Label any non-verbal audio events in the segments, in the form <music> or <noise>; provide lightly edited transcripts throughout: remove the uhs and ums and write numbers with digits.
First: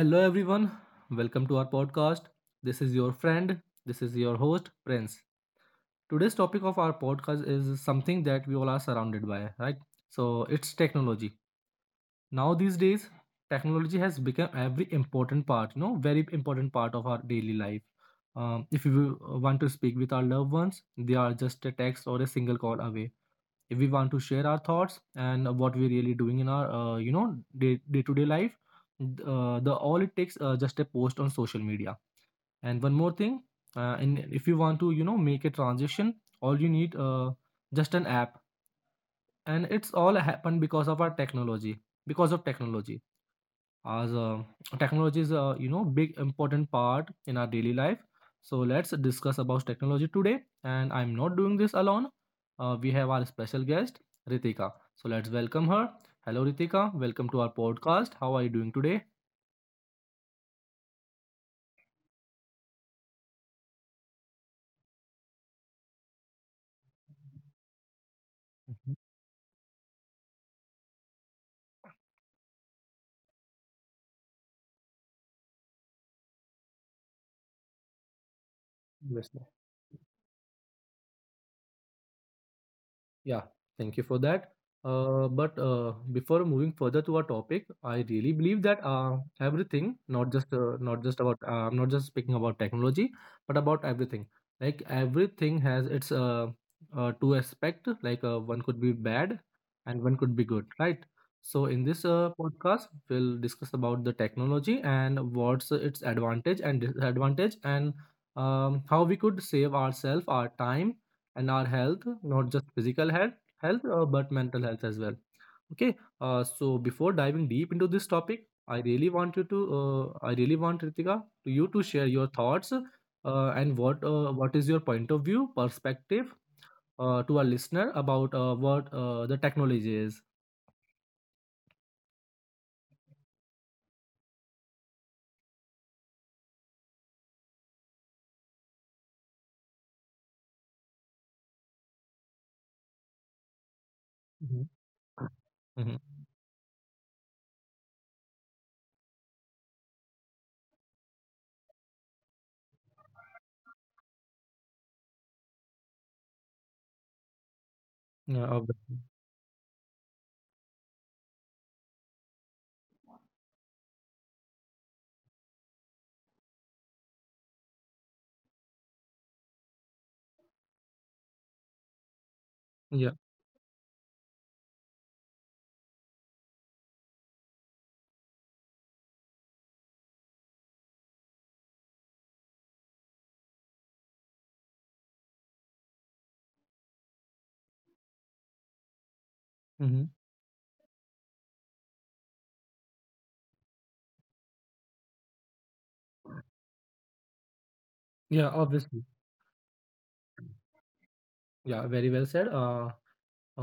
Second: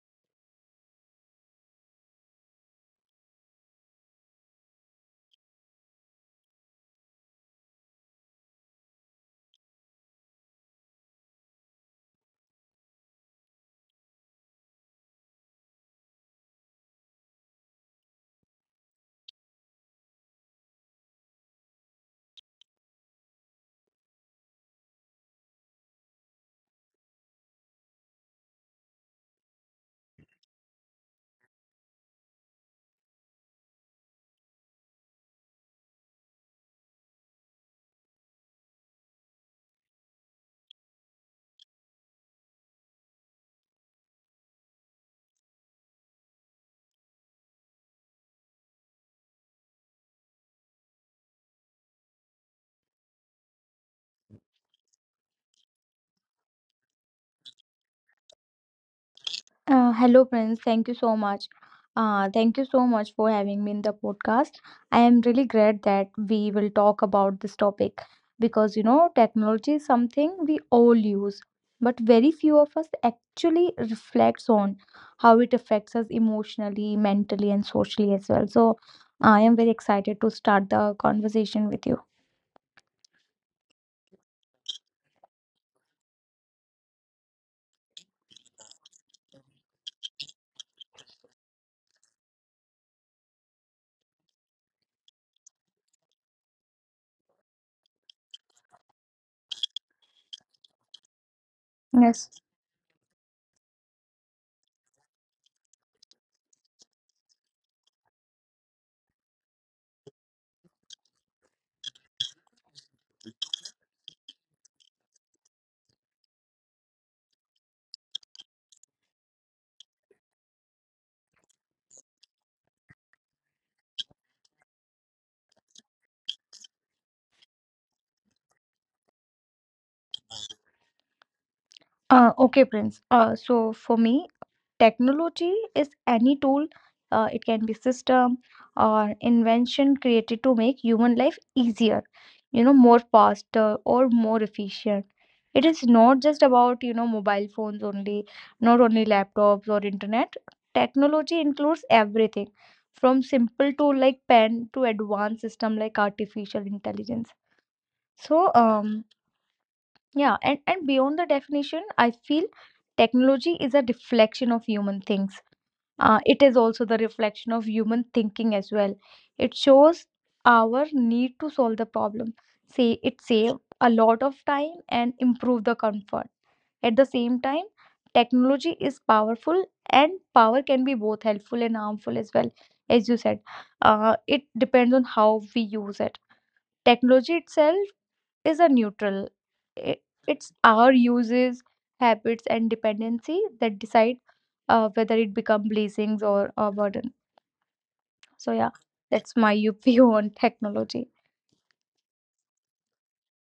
Hello, everyone. Welcome to our podcast. This is your friend. This is your host, Prince. Today's topic of our podcast is something that we all are surrounded by, right? So it's technology. Now these days, technology has become every important part, you know, very important part of our daily life. If you want to speak with our loved ones, they are just a text or a single call away if we want to share our thoughts and what we're really doing in our day to day life. The all it takes, just a post on social media. And one more thing, and if you want to make a transition, all you need, just an app. And it's all happened because of our technology, because of technology. As Technology is a big important part in our daily life. So let's discuss about technology today, and I'm not doing this alone. We have our special guest, Ritika. So let's welcome her. Hello, Ritika. Welcome to our podcast. How are you doing today? Hello, Prince. Thank you so much. Thank you so much for having me in the podcast. I am really glad that we will talk about this topic because Mhm. Technology is something we all use, but very few of us actually reflects on how it affects us emotionally, mentally, and socially as well. So, Yes, I ma'am. am very excited to start the conversation with you. Yeah, thank you for that. But before moving further to our topic, I really believe that everything, not just not just about I'm not just speaking about technology, but about everything. Like everything has its two aspect. Like one could be bad, and one could be good, right? So in this Yes. podcast, we'll discuss about the technology and what's its advantage and disadvantage, and how we could save ourselves, our time, and our health, not just physical health but mental health as well. Okay. So before diving deep into this topic, I really want Ritika to you to share your thoughts, and what is your point of view perspective, to our listener about what the technology is. Okay, Prince. So for me, technology is any tool, it can be system or invention created to make human life easier, more faster or more Mhm. efficient. It is Mhm. not just about, mobile phones only, not only laptops or internet. Technology includes everything from simple tool like pen to advanced system like artificial intelligence. Yeah, So, obviously. Yeah, and beyond the definition, I feel technology is a reflection of human things. It is also the reflection of human thinking as well. It shows our need to solve the problem. Say Yeah. it save a lot of time and improve the comfort. At the same time, technology is powerful, and power can be both helpful and harmful as well. As you said, it depends on how we use it. Technology itself is a neutral. I- Hmm. It's our uses, habits, and dependency that decide whether it become blessings or a burden. Yeah, So yeah, obviously. that's my <laughs> view on technology. Yeah, very well said. uh,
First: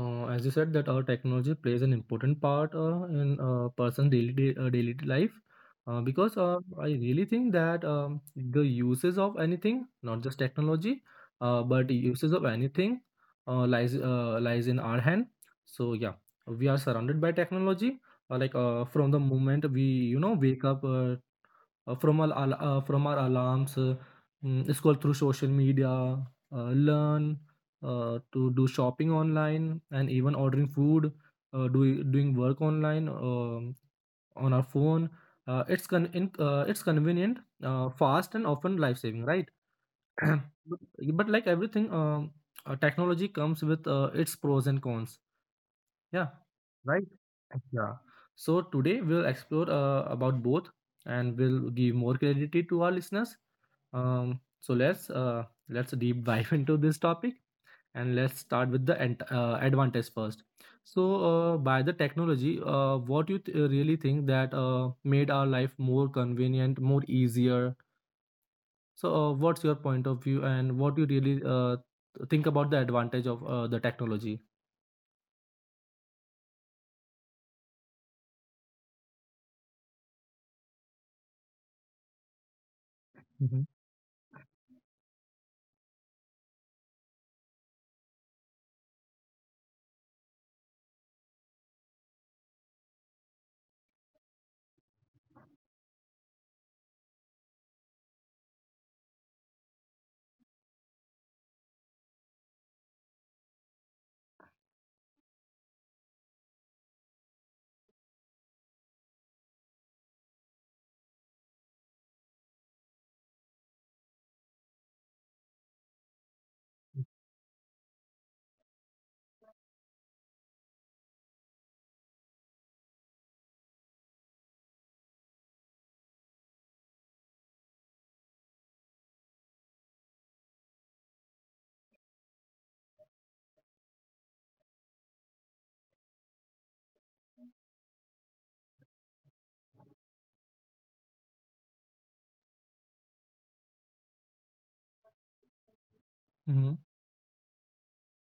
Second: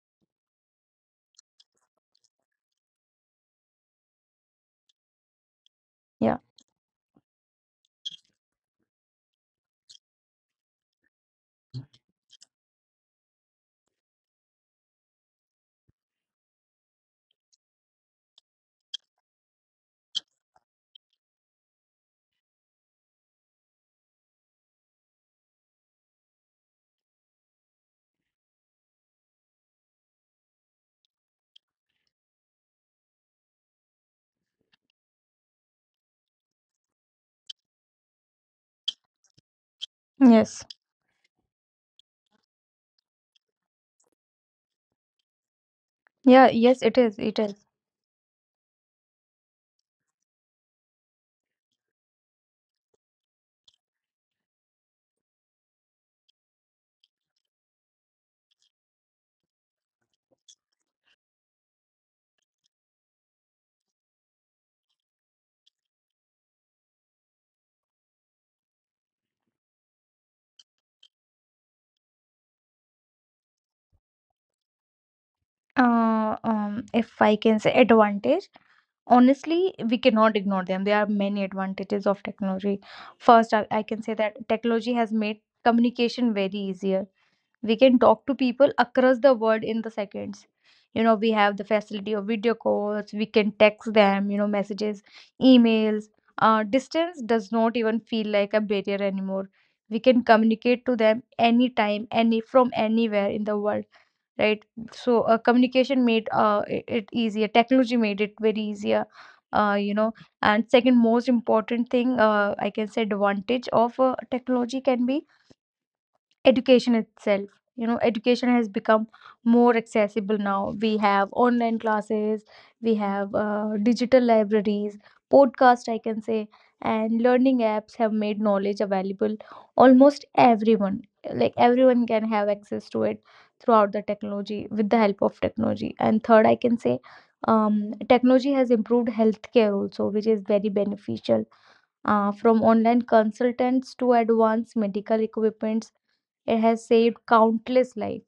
Uh, As you said, that our technology plays an important part in a person's daily life, because Yeah. I really think that the uses of anything, not just technology, but the uses of anything, lies in our hand. So yeah, we are surrounded by technology. Like from the moment we wake up, from our alarms, scroll through social media, learn, to do shopping online, and even ordering food, doing work online on our phone. It's convenient, fast, and often life saving, right? <clears throat> Yes. but, but like everything, technology comes with its pros and cons. Yeah, Yeah. Yes, it right. is. It is. Yeah. So today we'll explore about both, and we'll give more clarity to our listeners. So let's deep <laughs> dive into this topic, and let's start with the advantage first. So by the technology, what you really think that made our life more convenient, more easier? So what's your point of view, and what you really think about the advantage of the technology? If I can say advantage, honestly, we cannot ignore them. There are many advantages of technology. First, I can say that technology has made communication very easier. We can talk to people across the world in the seconds. You know, we have the facility of video calls, we can text them, messages, emails. Distance does not even feel like a barrier anymore. We can communicate to them anytime, any, from anywhere in the world, right? So communication made it easier. Technology made it very easier uh, you know and second most important thing, I can say advantage of technology can be education itself. You know, education has become more accessible. Now we have online classes, we have digital libraries, podcast, I can say, and learning apps have made knowledge available almost everyone, like everyone can have access to it throughout the technology, with the help of technology. And third, I can say, um, technology has improved healthcare also, which is very beneficial. From online consultants to advanced medical equipments. It Mm-hmm. has saved countless lives.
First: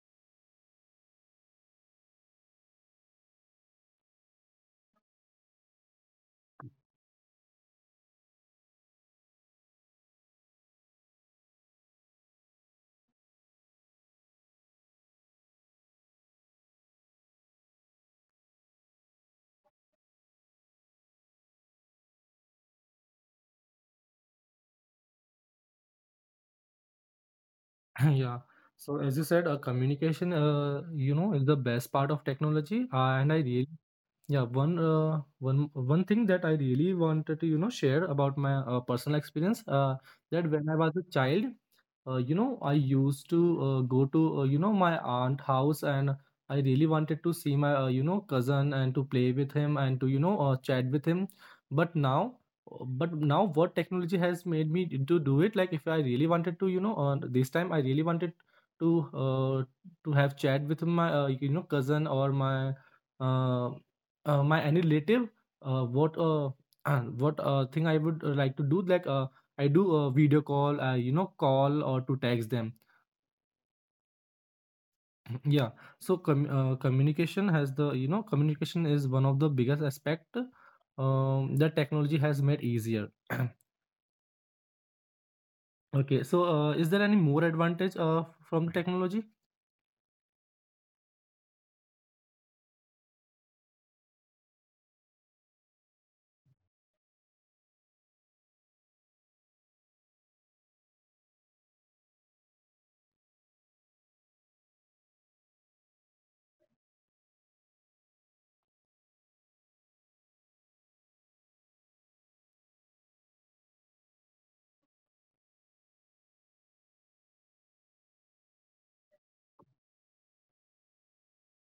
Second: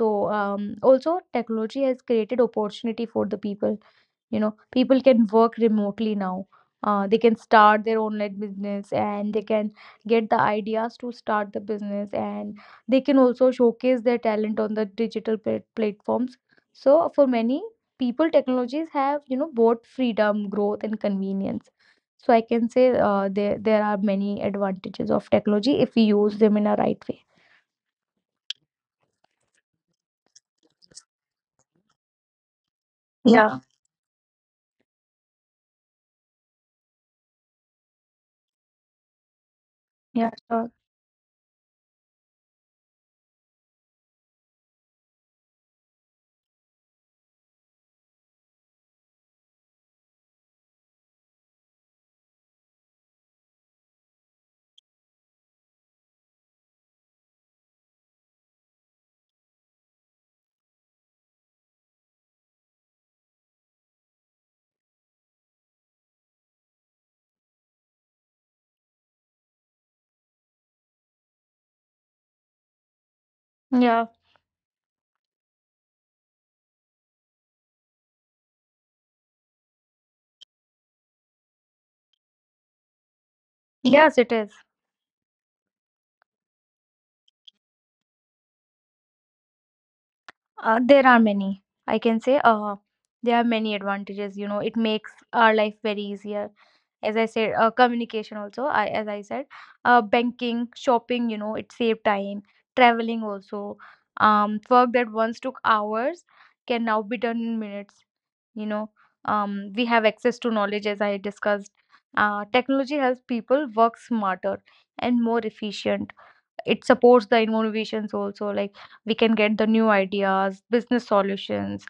So also technology has created opportunity for the people. You know, people can work remotely now. They can start their online business, and they can get the ideas to start the business, and they can also showcase their talent on the digital platforms. So for many people, technologies have, both freedom, growth, and convenience. So I can say, there are many advantages of technology if we use them in a right way. <laughs> Yeah. So as you said, communication, is the best part of technology, and I Yeah. really, yeah, one thing that I really wanted to share about my personal experience, Yeah, that when sure. I was a child, I used to go to my aunt house, and I really wanted to see my cousin and to play with him and to chat with him. But now, but now what technology has made me to do it? Like if I really wanted to, this time I really wanted to uh, to have chat with my cousin or my. Uh, my any relative, what <clears throat> what thing I would like to do, like I do a video call, call or to text them. Yeah. <clears throat> Yeah. So communication has the you know communication is one of the biggest aspect that technology has made easier. <clears throat> Yes, it is. Okay, so is there any more advantage from the technology? There are many. I can say, there are many advantages. You know, it makes our life very easier. As I said, communication also. I, as I said, banking, shopping. You know, it saved time. Traveling also. Work that once took hours can now be done in minutes. You know, we have access to knowledge as I discussed. Technology helps people work smarter and more efficient. It supports the innovations also, like we can get the new ideas, business solutions,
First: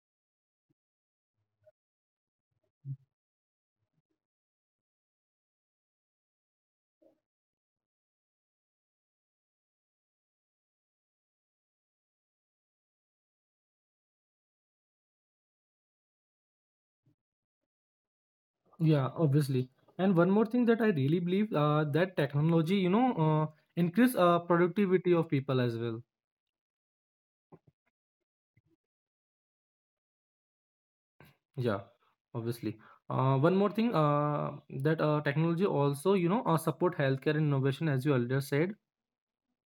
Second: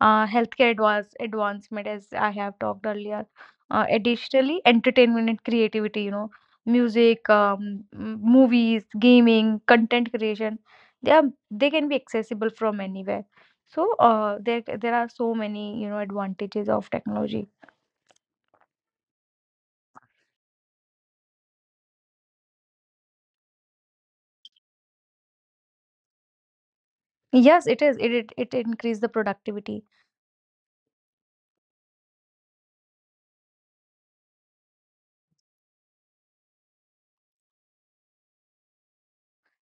healthcare advancement, as I have talked earlier. Additionally, entertainment and creativity, you know, music, movies, gaming, content creation, they are they can be accessible from anywhere. So there are so many, advantages of technology. Yeah, obviously. And one more thing that I really believe that technology increase productivity of people as well. Yes, it is. It increase the productivity. Yeah, obviously. One more thing that technology also, support healthcare innovation, as you earlier said.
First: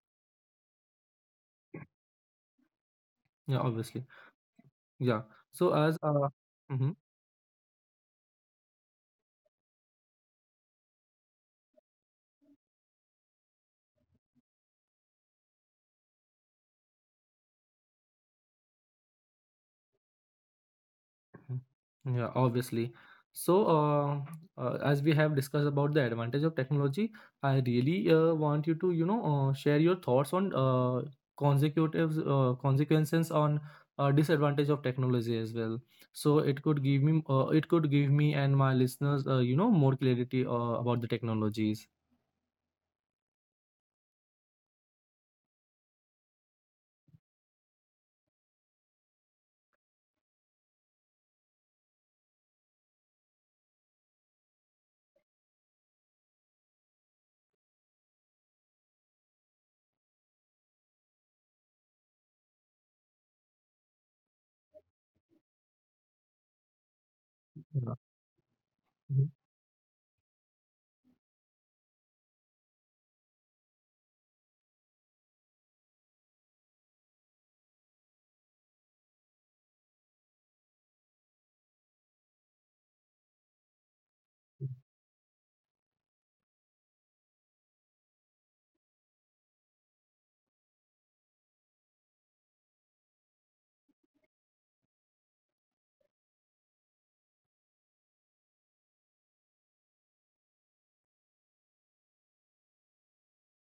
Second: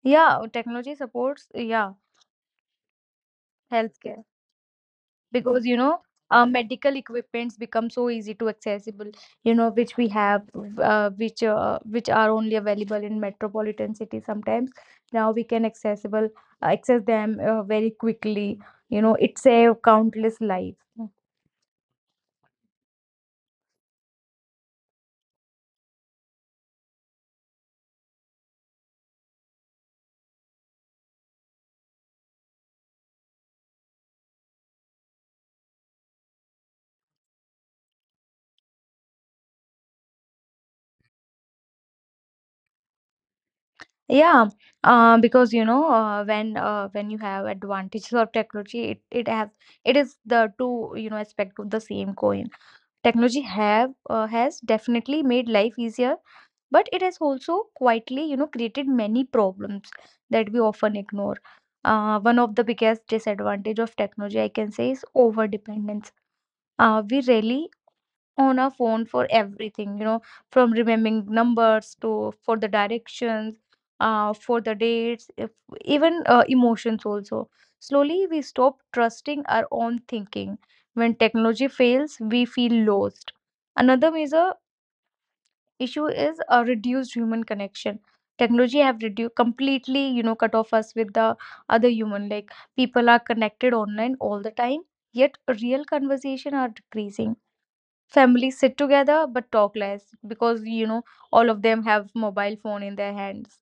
Yeah, technology supports. Yeah, Yeah, obviously. healthcare. Yeah. Because So as Mhm. medical equipments become so easy to accessible, you know, which we have, which are only available in metropolitan cities sometimes. Now we can access them very quickly. You know, it save countless lives. Mm. Yeah, obviously. So, as we have discussed about the advantage of technology, I really want you to, share your thoughts on consecutives consequences on disadvantage of technology as well. So it could give me and my listeners, more clarity about the technologies. Yeah, because when you have advantages of technology, it is the two, you know, aspect of the same coin. Technology have has definitely made life easier, but it has also quietly, created many problems that we often ignore. One of the biggest disadvantage of technology, I can say, is overdependence. We rarely Yeah. on a phone for Mhm. everything, from remembering numbers to, for the directions, for the dates, if, even emotions also. Slowly, we stop trusting our own thinking. When technology fails, we feel lost. Another major issue is a reduced human connection. Technology have reduced completely, cut off us with the other human. Like, people are connected online all the time, yet real conversation are decreasing. Families sit together but talk less, because all of them have mobile phone in their hands.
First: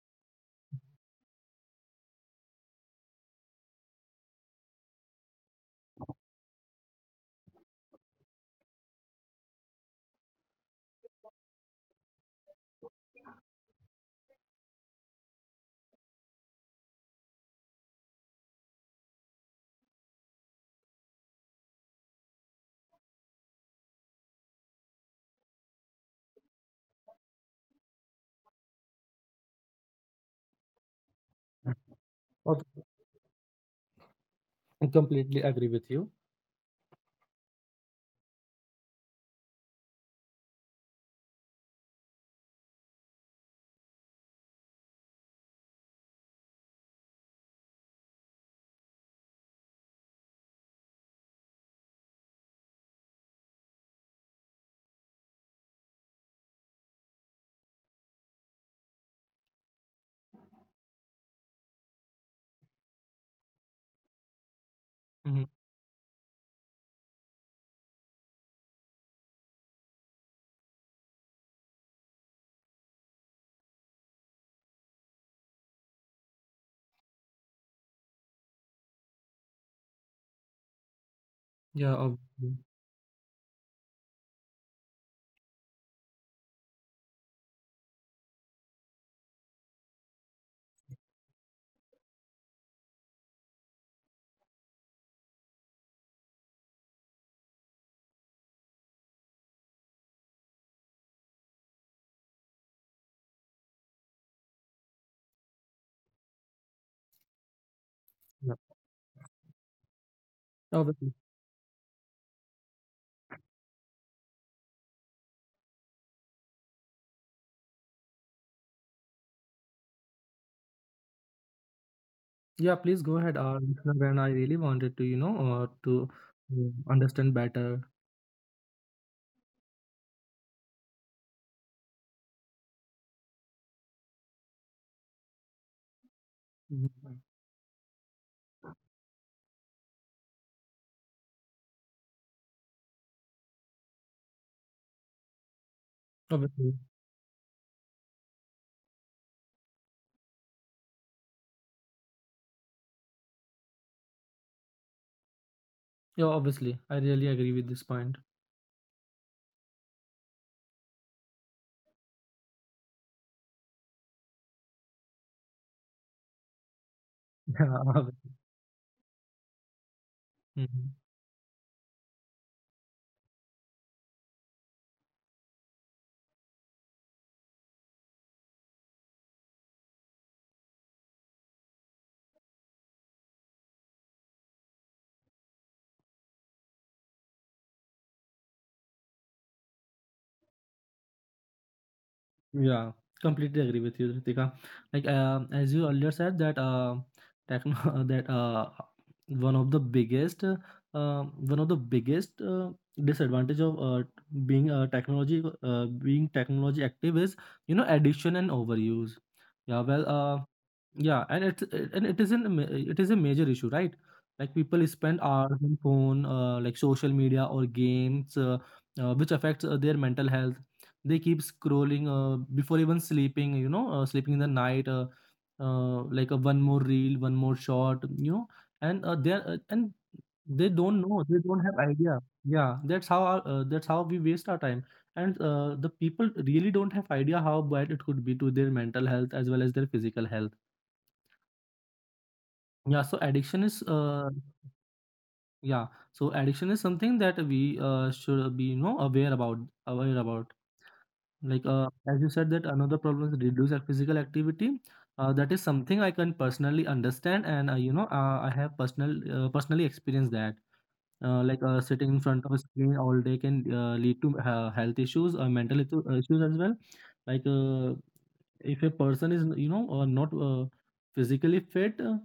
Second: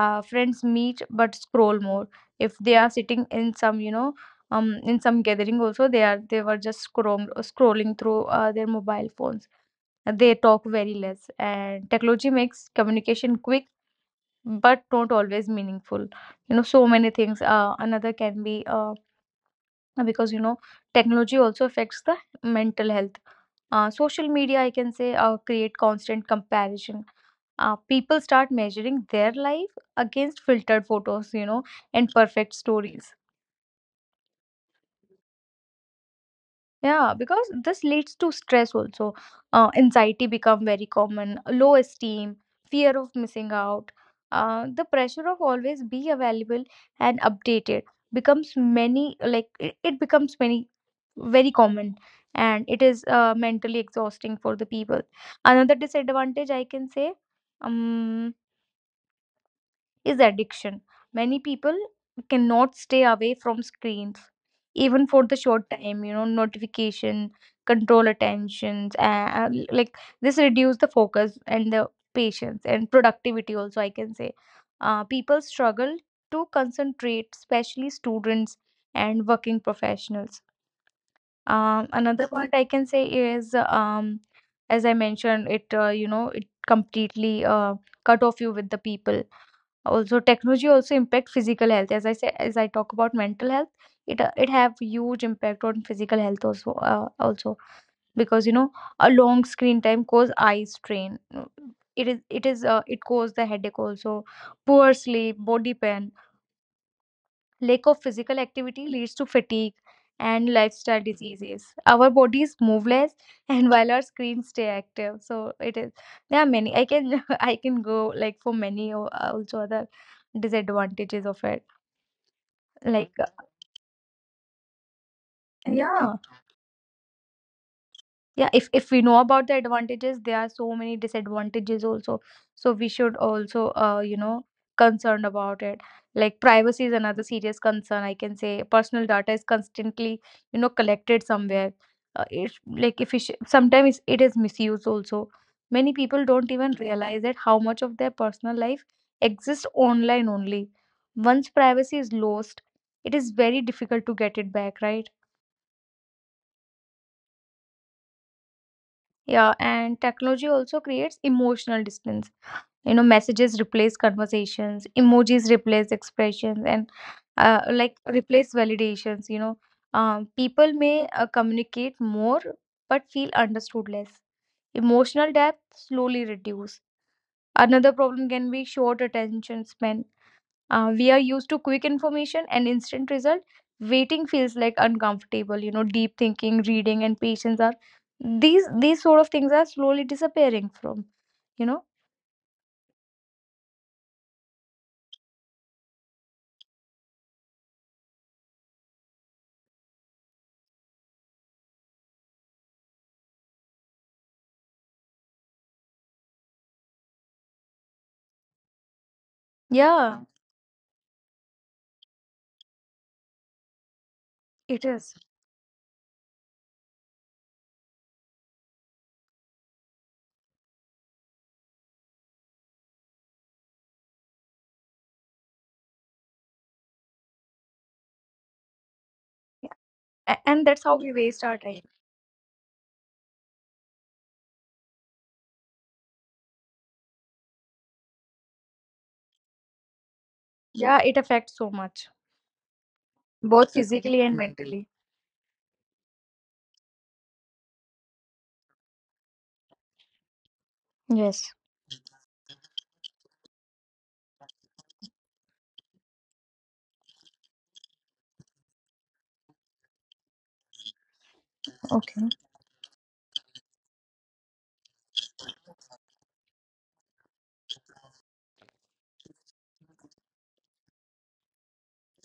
Friends meet but scroll more. If they are sitting in some, um in some gathering also, they were just scrolling through their mobile phones. They talk very less, and technology makes communication quick but not always meaningful. You know, so many things. Another can be, because, technology also affects the mental health. Social media, I can say, create constant comparison. People start measuring their life against filtered photos, and perfect Okay. stories. I completely agree with you. Yeah, because this leads to stress also. Anxiety become very common, low esteem, fear of missing out. The pressure of always be available and updated becomes many, like it becomes many, very common, and it is mentally exhausting for the people. Another disadvantage I can say, um is addiction. Many people cannot stay away from screens, even for the Mhm. short time. You know, notification, control attentions, and like this reduce the focus and the patience and productivity. Also, I can say, people struggle to concentrate, especially students and working professionals. Yeah, Another point obviously. I can say is, as I mentioned, it completely cut off you with the people. Also, technology also impact physical health. As I say, as I talk about mental health, it have huge impact on physical health also. Also, because a long screen time cause eye strain. It cause the headache also, poor sleep, body pain. Lack of physical Yeah. activity leads to fatigue and lifestyle Obviously. diseases. Our bodies move less, <laughs> and while our screens stay active, so it is. There are many. I can <laughs> I can go like for many or also other disadvantages of it. Yeah, please Like, go ahead, Rishabh, and I really wanted to, you know, uh, to yeah, um, understand better. yeah, if we know about the advantages, there are so many disadvantages also. So we should also concerned about it. Like, privacy is Mhm. another serious concern, I can say. Personal data is constantly, collected somewhere. It's like, if sometimes it is misused also, many people don't even Obviously. realize that how much of their personal life exists online only. Once privacy is lost, it is very difficult to get it back, right? Yeah, obviously, I really agree with this point. Yeah, and technology also creates emotional distance. You know, messages replace conversations, emojis replace expressions, and <laughs> Yeah, like obviously. replace validations. You know, people Mhm. may communicate more but feel understood less. Emotional depth slowly reduce. Another problem can be short attention span. We are used to quick information and instant result. Waiting feels like uncomfortable, you know, deep thinking, reading, and patience are, these sort of things are slowly disappearing from you know Yeah, completely agree with you, Ritika. Like as you earlier said that techno <laughs> that one of the biggest uh, one of the biggest disadvantage of being technology active is addiction and overuse. Yeah, well. yeah, Yeah, and it isn't it is a major issue, right? Like it people is. spend hours on phone, like social media or games, which affects their mental health. They keep scrolling before even sleeping, sleeping in the night, like a one more reel, one more shot. you know, and uh, they uh, Yeah. and And they that's how don't we know, they waste our don't have time. idea. Yeah, that's how we waste our time, and the people really don't have idea how bad it could be to their mental health as well as their physical health. Yeah, it affects so much, Yeah, so both physically and mentally. yeah, addiction is something that we should be aware about. Yes. Like as you said that another problem is reduce our physical activity. That is something I can personally understand, and I have personally experienced that. Like sitting in Okay. front of a screen all day can lead to health issues, mental issues as well. Like if a person is not physically fit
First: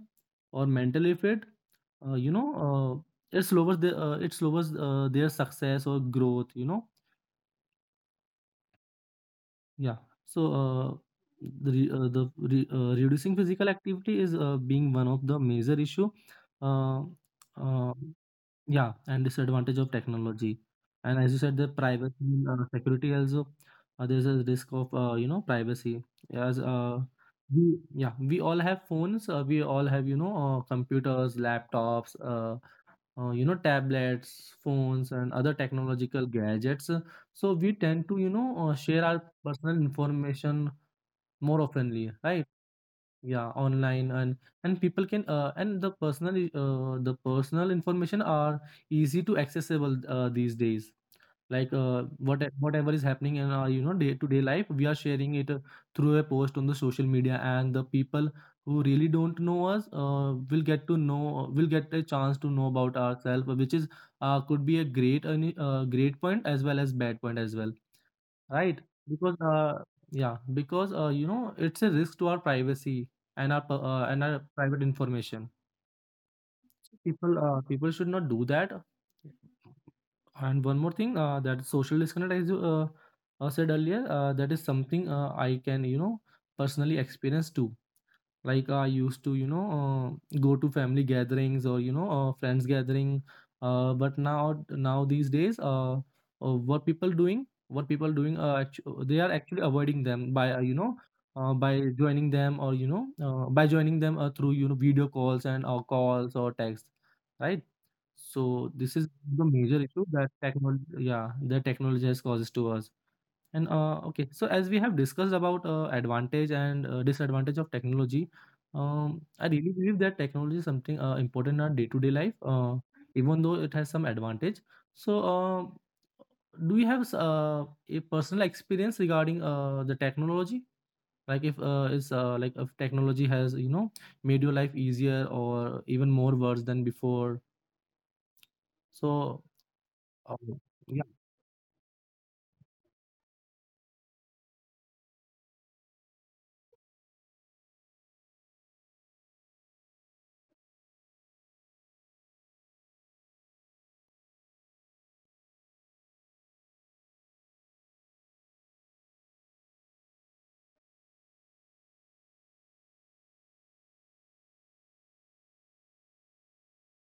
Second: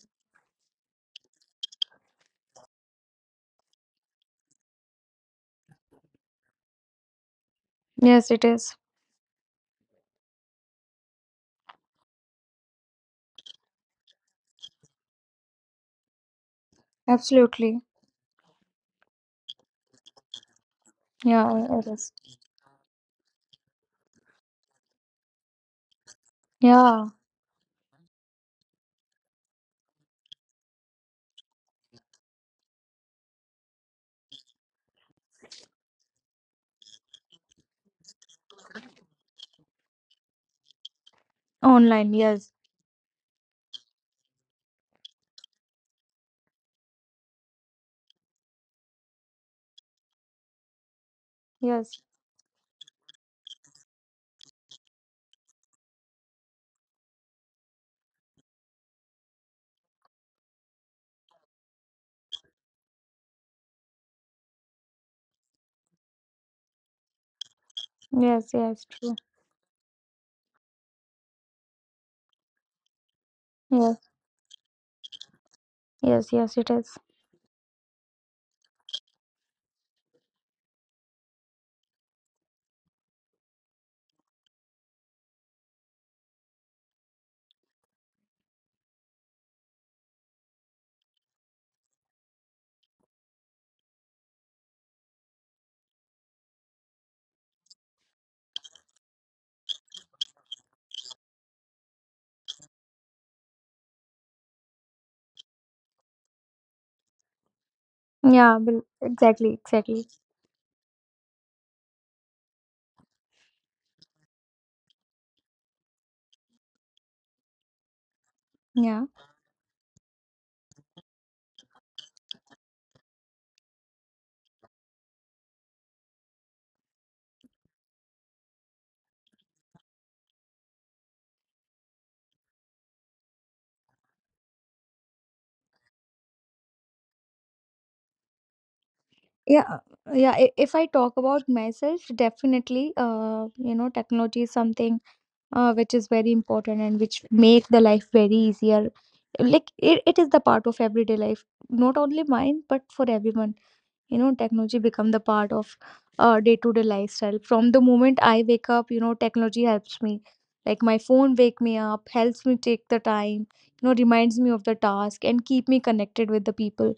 or mentally fit, uh, you know it slows their success or growth. Yes, it is. Yeah, so reducing physical activity is being one of the major issue. uh, Absolutely. uh, Yeah, and disadvantage of technology. And as you said, the Yeah, it is. privacy, and, security also. There's a risk of privacy. As Yeah. we Yeah, we all have phones. We all have computers, laptops, tablets, phones, and other technological gadgets. So we tend to share our personal information more oftenly, Online, right? yes. Yeah, online. And people can and the personal I- the personal information are easy to accessible these days. Like Yes. whatever is happening in our day to day life, we are sharing it through a post on the social media, and the people who really don't know us will get a chance to know about ourselves, which is could be a great and great point as well as bad point as well, Yes, right? yes, true. because Yeah, because it's a risk to our privacy and our per- uh, Yes, and our private information. yes, yes, it So is. people should not do that. And one more thing, that social disconnect, as you said earlier, that is something I can personally experience too. Like I used to go to family gatherings or friends gathering, but now these days, what people doing actu- they are actually avoiding them by joining them, or by joining them through video calls and or calls or text, right? So Yeah, this is the exactly, major issue exactly. that technology yeah, that technology has causes to us. And okay, so as we have discussed about advantage and disadvantage of technology, Yeah. I really believe that technology is something important in our day-to-day life, even though it has some advantage. So, do you have a personal experience regarding the technology? Like if technology has made your life easier or even more worse than before. So, Yeah, uh, yeah. If I yeah, talk about myself, definitely, technology is something which is very important and which make the life very easier. Like, it is the part of everyday life, not only mine but for everyone. You know, technology become the part of day-to-day lifestyle. From the moment I wake up, you know, technology helps me. Like, my phone wake me up, helps me take the time, you know, reminds me of the task and keep me connected with the people.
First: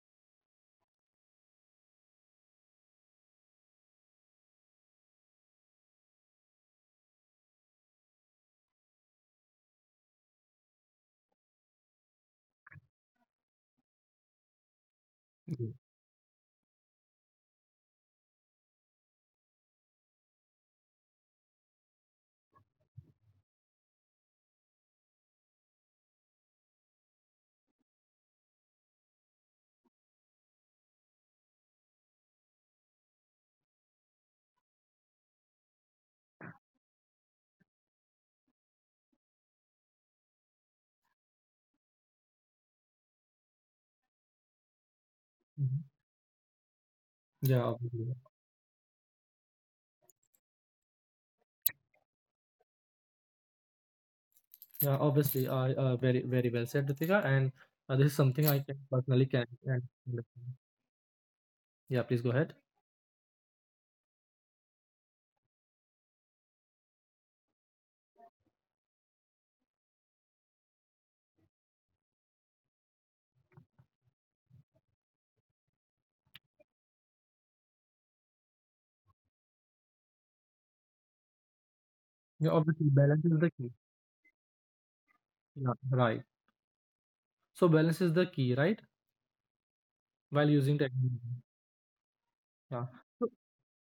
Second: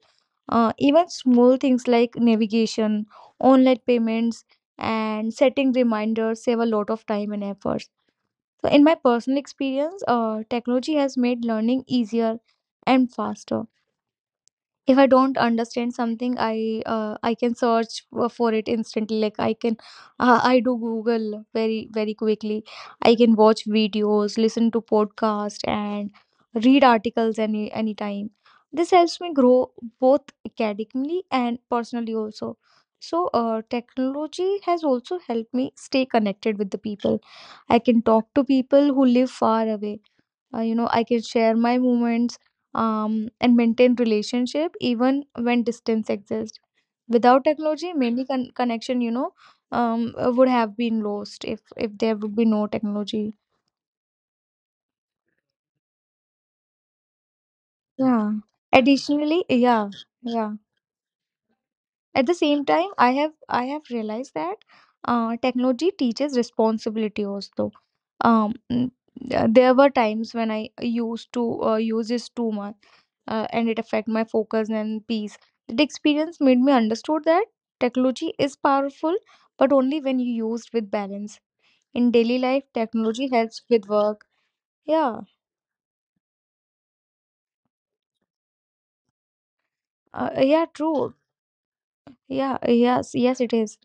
Even small things like navigation, online payments, and setting reminders save a lot of time and efforts. So, in my personal experience, technology has made learning easier and faster. If I don't yeah, understand something, I can search for it instantly. Like I can, I do Google very very quickly. I can watch videos, listen to podcast and read articles anytime. This helps me grow both academically and personally also. So, technology has also helped me stay connected with the people. I can talk to people who live far away. I can share my moments, and maintain relationship even when mhm. distance exists. Without Yeah, technology many connection, would have been lost if there would be no technology. yeah, obviously, I very, very well said, Ritika. And this is Yeah, something I can personally can. additionally, Can yeah. understand. Yeah. Yeah, please go At the ahead. same time, I have realized that, technology teaches responsibility also. Um, mm, there were times when I used to use this too much, and it affect my focus and peace. That experience made me understood that technology is powerful, but only when you used with balance. In daily Yeah, life, obviously, balance technology is the helps key. with work. Yeah, Yeah, right. So balance is the key, right? While yeah, using technology. true. Yeah, Yeah. yes, So yes, it is.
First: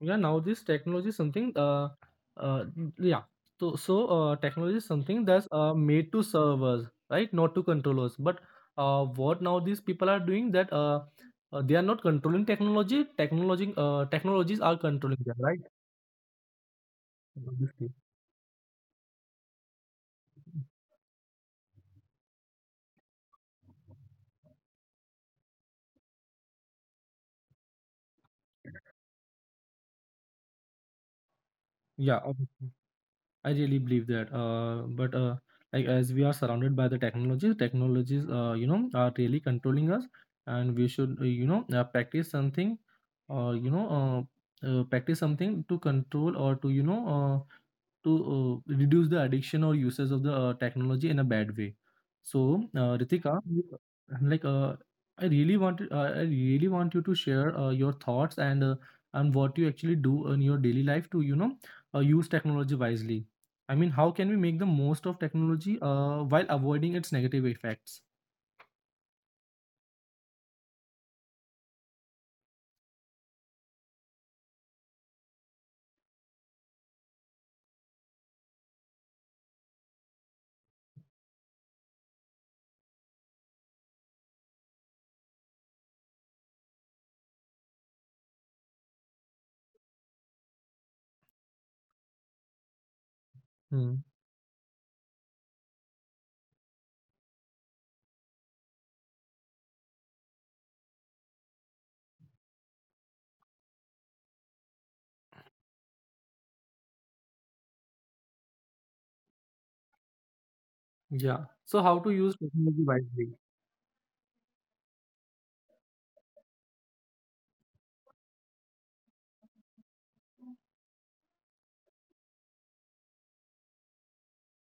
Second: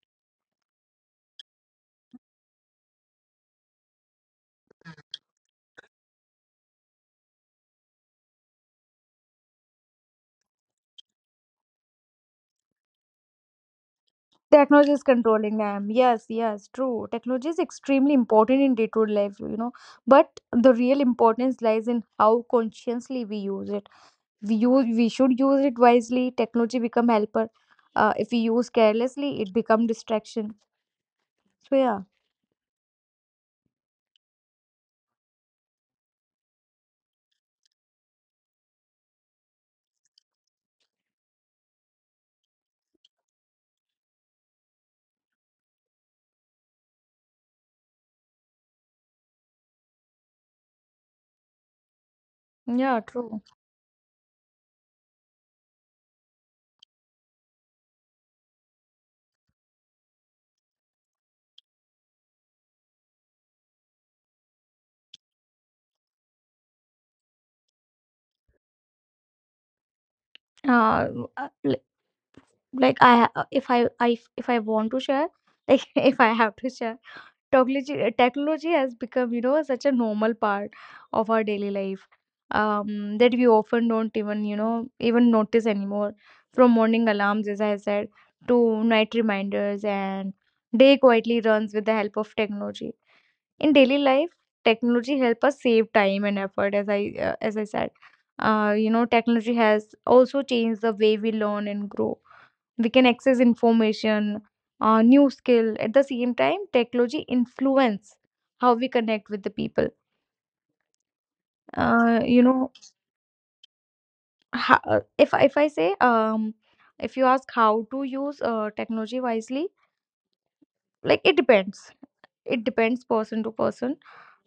yeah, now this technology is something. Yeah. So technology is something that's made to serve us, right? Not to control us. But what now these people are doing that they are not controlling technology. Technologies are Technology is controlling them, controlling right? them. Yes, yes, true. Technology is Obviously. extremely important in day-to-day life, you know. But the real importance lies in how consciously we use it. We use, we should use it wisely. Technology become helper. If we use carelessly, it become distraction. So yeah, Ja, altijd. I really believe that. But like as we are surrounded by the technologies, are really controlling us, and we should, practice something to control, or to reduce the addiction or usage of the technology in a bad way. So, yeah, Ritika, true. Like, I really want you to share your thoughts, and and what you actually do in your daily life to, use technology wisely. I mean, how can we make the most of technology while avoiding its negative effects? Uh, uh, li- like if if I want to share, like <laughs> if I have to share. Technology has become, you know, such a normal part of our daily life, that we often don't even, you know, even notice anymore. From morning alarms, as I said, to night reminders, and day quietly runs with the help of technology. In Hmm. daily life, technology help us save time and effort, as I said. You know, technology has also changed the way we learn and grow. We can access information, new skill. At the same time, technology influence how we connect with the people. Yeah. So how to use uh, you technology know wisely? If I say, if you ask how to use technology wisely, like it depends. It depends person to person.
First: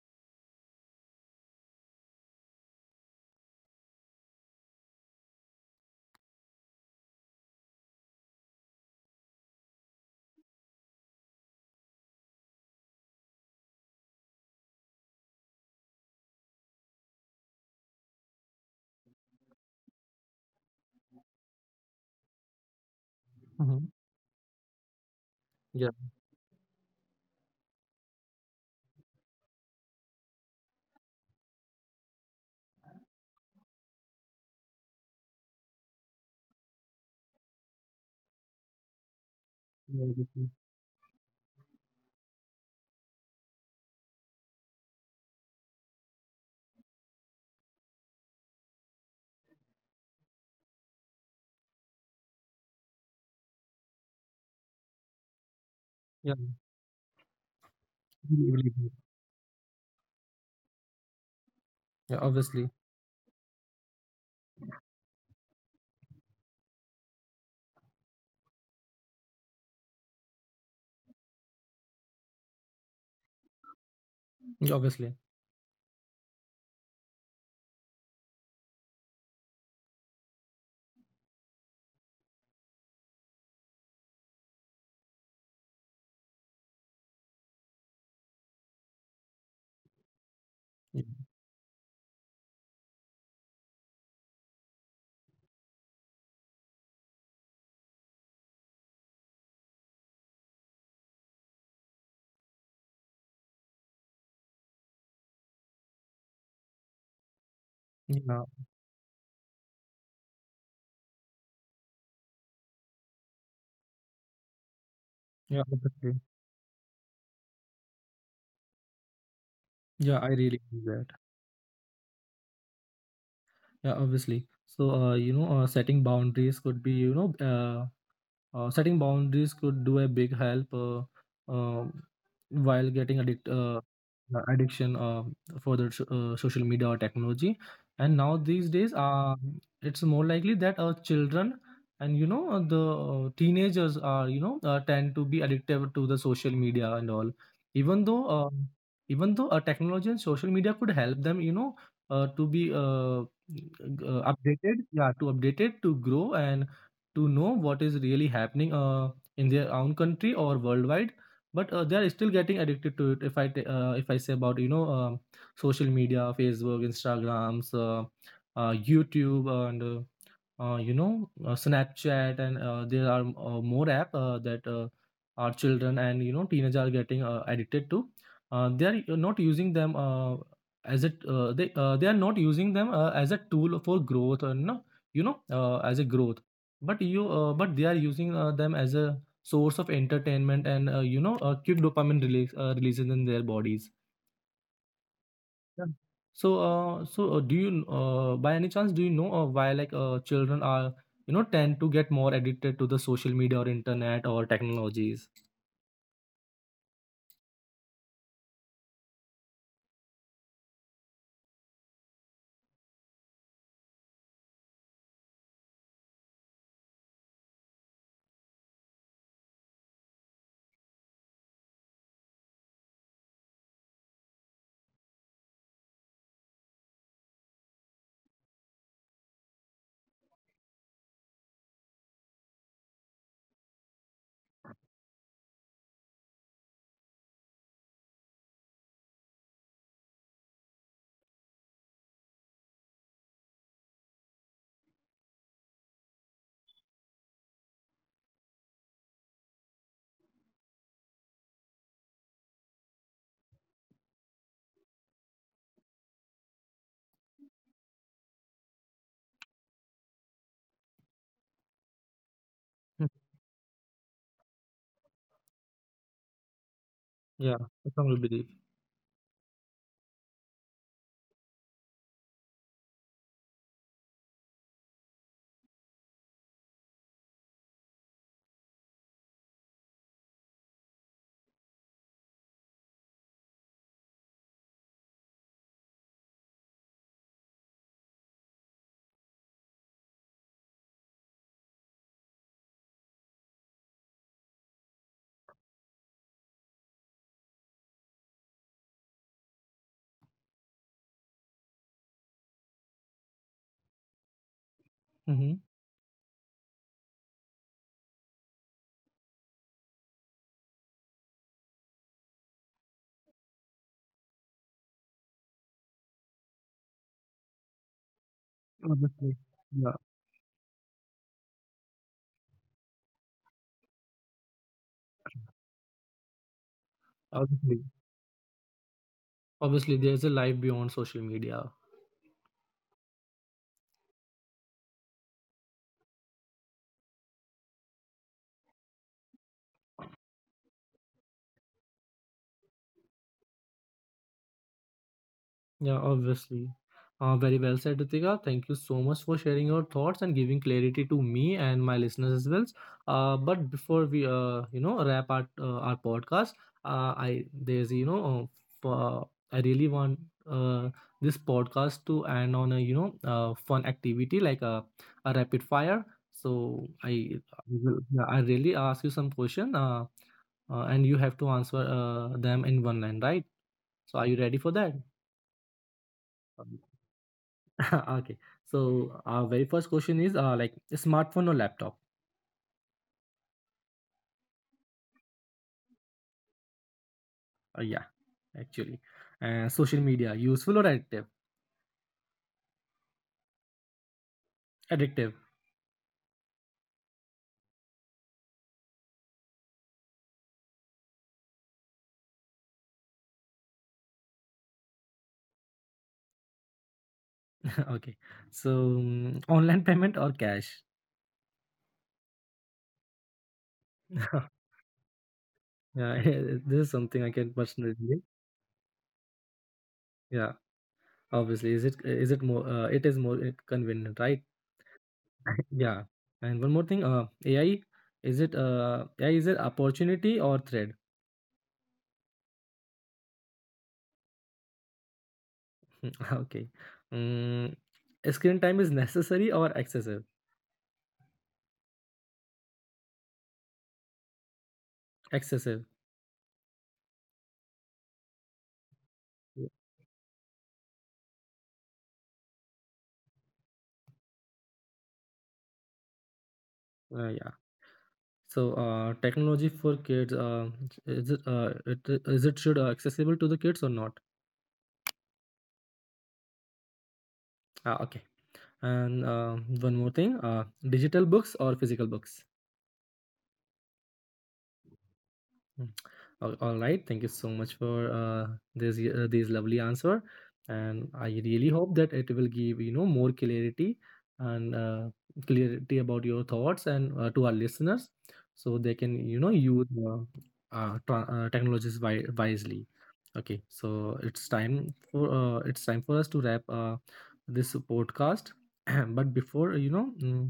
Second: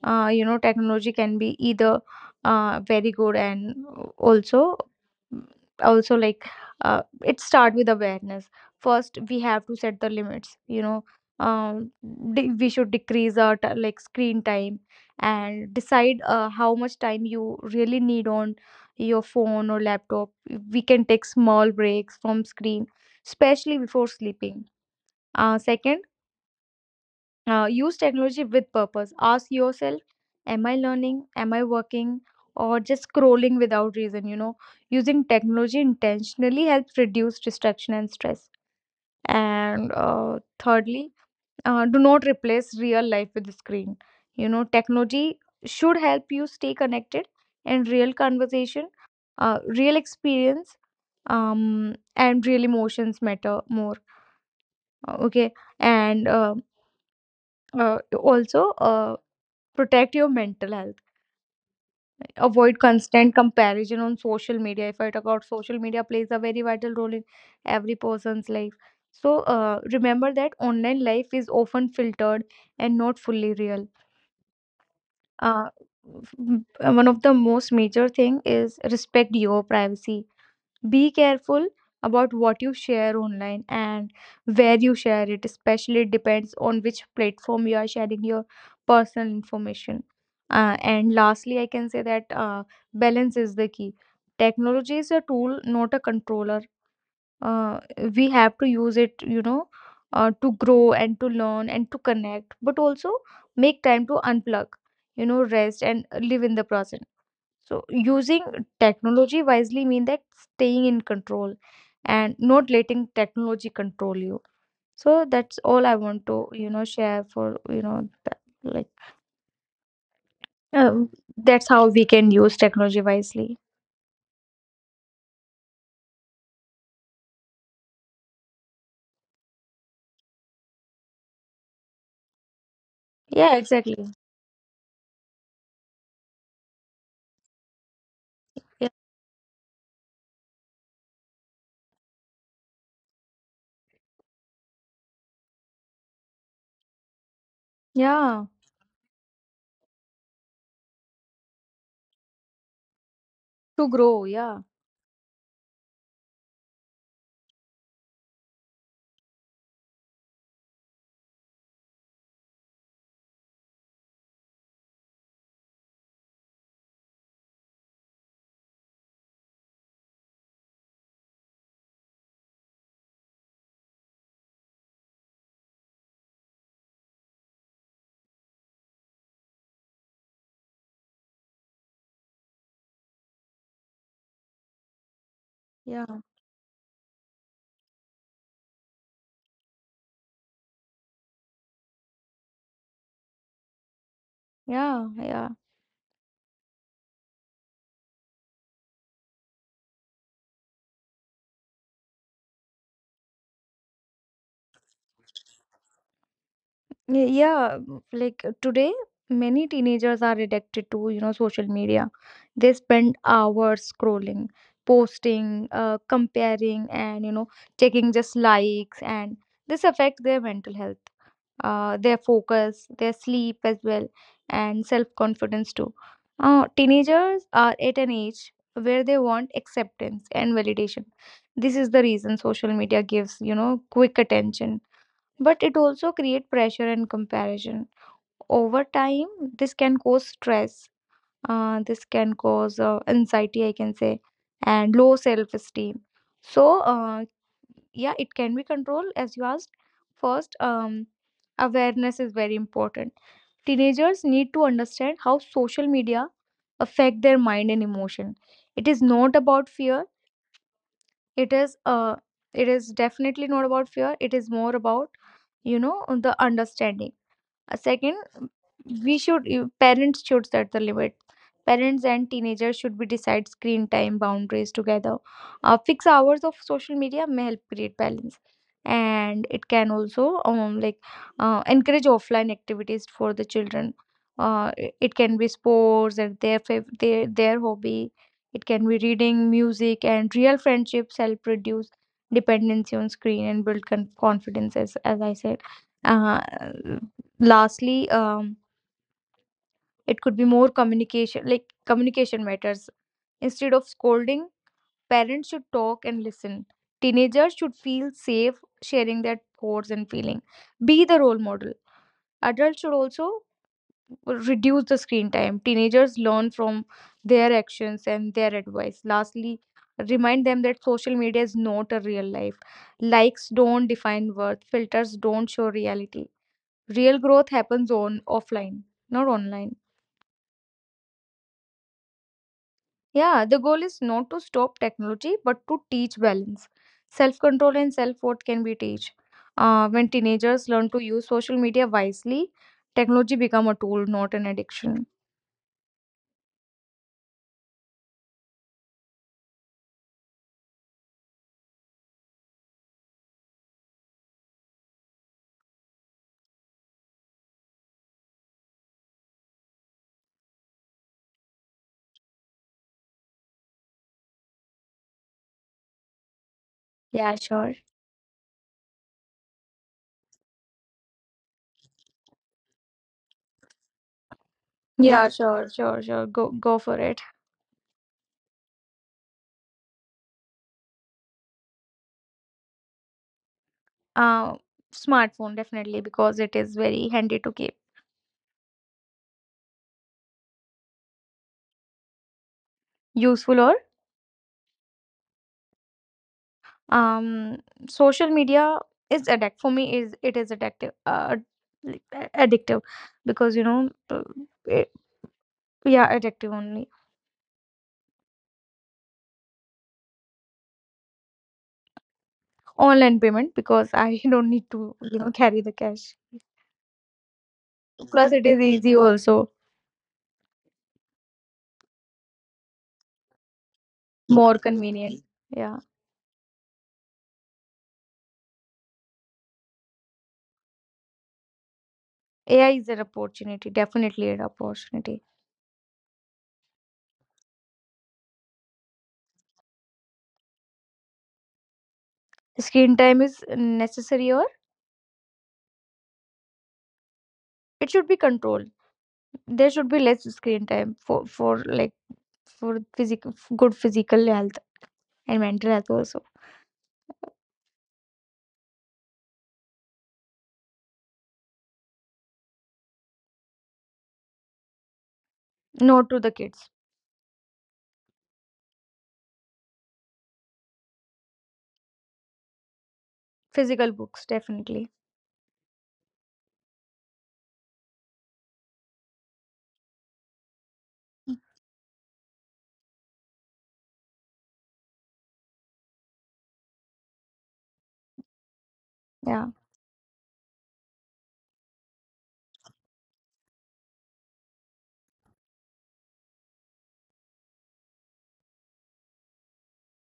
Uh, you know technology can be either, very good and also, also like, it start with awareness. First we have to set the limits, you know. Um, de- we should decrease our like screen time and decide, how much time you really need on your phone or laptop. We can take small breaks from screen, especially Mm-hmm. before sleeping. Uh, Yeah. second, use technology with purpose. Ask yourself, am I learning? Am I working? Or just scrolling without reason? You know, using technology intentionally helps reduce distraction and stress. And Yeah. Obviously. thirdly, do not replace real life with the screen. You know, technology should help you stay connected. And real conversation, real experience, and real emotions matter more. Okay, and Yeah. Really, really also. good. Protect your mental health, Yeah. Obviously. avoid constant comparison on social media. If I talk about social media, plays a very vital role in every person's life. So remember that online life is often filtered and not fully real. Yeah, obviously. Uh, f- m- one of the most major thing is respect your privacy. Be careful about what you share online, and where you share it, especially it depends on which platform you are sharing your personal information. Yeah. And lastly, I can say that, balance is the key. Technology is a tool, not a controller. Uh, we have to use it, you know, to grow and to learn and to connect, but also make time to unplug, you know, rest and live in the present. So Yeah. using technology wisely means that staying in control and not letting technology control you. So Yeah. that's all I Obviously. want to, you know, share for you know that, like, Yeah. I really do that. um, that's how we can use technology wisely. Yeah. Obviously. So setting boundaries could do a big help, uh, while getting addict Yeah, uh, exactly. uh, addiction uh, for the social media or technology. And now these days, Yeah, it's more likely that our children and the teenagers are you know tend to be addictive to the social media and all. Even though yeah, technology and social media could help them, you know, to be to grow. Yeah, updated, yeah, to update it, to grow, and to know what is really happening in their own country or worldwide, but they are still getting addicted to it, if I say about social media, Facebook, Instagrams, youtube, and Snapchat, and there are more app that our children and teenagers are getting addicted to. Uh, they are not using them as a they are not using them as a tool for growth, or no, as a yeah, growth, but you but they are using them as a source of entertainment, and quick dopamine releases in their bodies. yeah, yeah. Yeah. So, by any chance, do you know why, like children tend to get more addicted to the social media or internet or technologies? Yeah, like today, many teenagers are addicted to, you know, social media. They spend hours scrolling, posting, comparing, and, you know, taking just likes, and this affects their mental health, their focus, their sleep as well, and self-confidence too. Teenagers are at an age where they want acceptance and validation. This is the reason social media gives, you know, quick attention, but it also create pressure and comparison. Over time this can cause stress, this can cause anxiety, I can say, and low self esteem. So uh, yeah, it can be controlled as you asked. First, awareness is very important. Teenagers need to understand how social media affect their mind and emotion. It is not about fear. It is uh, it Hmm. is definitely not about fear. It is more about, you know, the understanding. Yeah, I Uh, strongly believe. second, we should parents should set the limit. Parents and teenagers should be decide screen time boundaries together. Uh, fixed hours of social media may help create balance. And it can also, like, encourage offline activities for the children. It can be sports and their, their hobby. It can be reading, music and real friendships help reduce dependency on screen and build confidence as I said. uh, Lastly, it could be more communication, like communication matters. Instead of scolding, Mm-hmm. parents should talk and listen. Teenagers should feel safe sharing their thoughts and feeling. Be the role model. Adults should also reduce the screen time. Teenagers learn from their actions and their advice. Obviously, Lastly, yeah, remind them that social media is not a real life. Likes don't define worth. Filters don't show reality. Real growth obviously, happens on offline, not obviously, online. there's a life beyond social media. Yeah, the goal is not to stop technology, but to teach balance. Self control and self worth can be taught. When teenagers learn to use social media wisely, technology become a tool, not an addiction. Yeah, obviously. Very well said, Ritika. Thank you so much for sharing your thoughts and giving clarity to me and my listeners as well. But before we, wrap our podcast, I there's you know, f- I really want uh, this podcast to end on a, fun activity, like a rapid fire. So Yeah, sure. yeah, I really ask you some question, and you have to answer them in one line, right? So are you ready for that? Yeah, sure, sure, sure. Um, Go, go for it. <laughs> Okay. So our very first question is, like, smartphone or laptop? Uh, smartphone definitely because it is very handy to keep. Yeah, actually. Social media, useful or addictive? Useful or, Addictive. um social media is addict for me, is it is addictive. Like, addictive because, you know, it, yeah, addictive only. <laughs> Okay. So, online payment or cash? Online payment because I <laughs> <laughs> don't need to, you know, carry the Yeah, <laughs> cash. this is something I can personally relate. Plus, it is easy also, Yeah, obviously, is it more? It is more convenient, right? more convenient. <laughs> Yeah. Yeah. And one more thing, AI, is it AI, is it opportunity or threat? AI is an opportunity, definitely an opportunity. Mm, <laughs> okay. Mm, screen time is necessary or excessive? Screen time is necessary, or Excessive. it should be controlled. There should be less screen time for, like for physical, good physical health and mental health also. Yeah. So technology for kids, is it, uh, it, is it should accessible to the kids or not? No to the kids. Ah, okay. And one more thing, digital books or physical books? Physical books, definitely. Mm. All right. Thank you so much for this this lovely answer, and I really hope that it will give more clarity, and clarity about your thoughts, and to our listeners, so they can Yeah. use technologies wisely. Okay, so it's time for us to wrap this podcast. <clears throat> But before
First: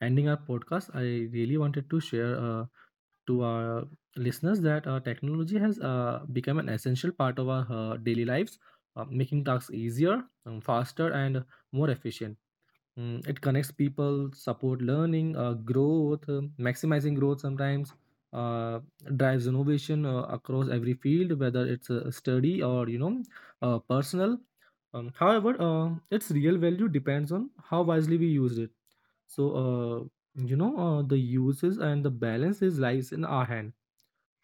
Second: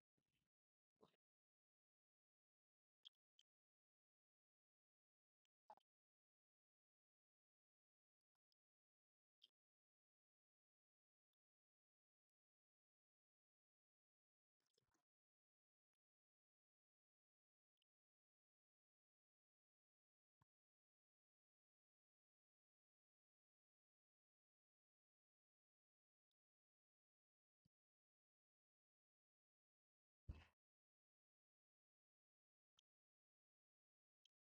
ending our podcast, I really wanted to share. To our listeners, that technology has become an essential part of our daily lives, making tasks easier, faster, and more efficient. It connects people, support learning, growth, maximizing growth sometimes, uh, drives innovation across every field, whether it's a study or, personal. However, its real value depends on how wisely we use it. So, the uses and the balance is lies in our hand.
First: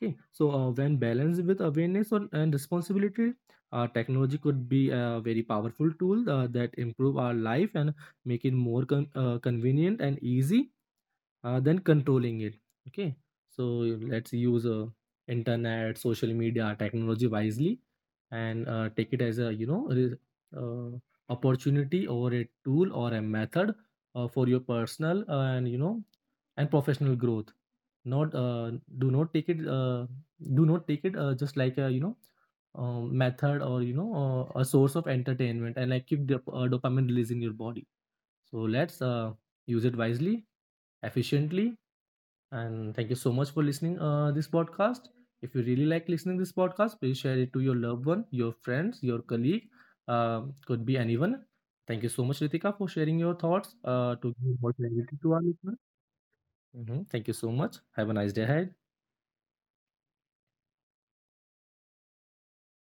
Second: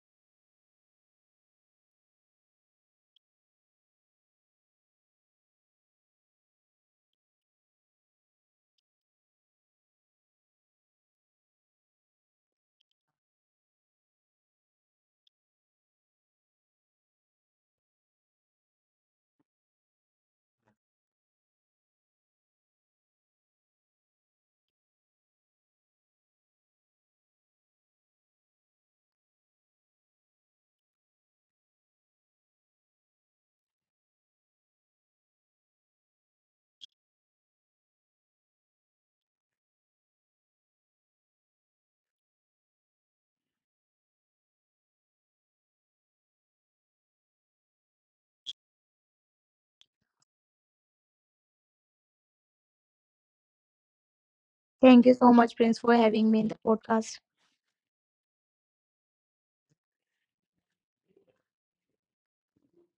Okay, so when balanced with awareness and responsibility, technology could be a very powerful tool that improve our life and make it more convenient and easy than controlling it. Okay, so let's use internet, social media, technology wisely, and take it as a, uh, opportunity, or a tool, or a method for your personal and you know and professional growth. Not Do not take it, just like a, method, or a source of entertainment, and, like, keep dopamine release in your body. So let's use it wisely, efficiently. And thank you so much for listening this podcast. If you really like listening this podcast, please share it to your loved one, your friends, your colleague, could be anyone. Thank you so much, Ritika, for sharing your thoughts to give more Thank you clarity to so our much, listeners. Prince, for having me in the Mhm. podcast. Thank you so much. Have a nice day ahead.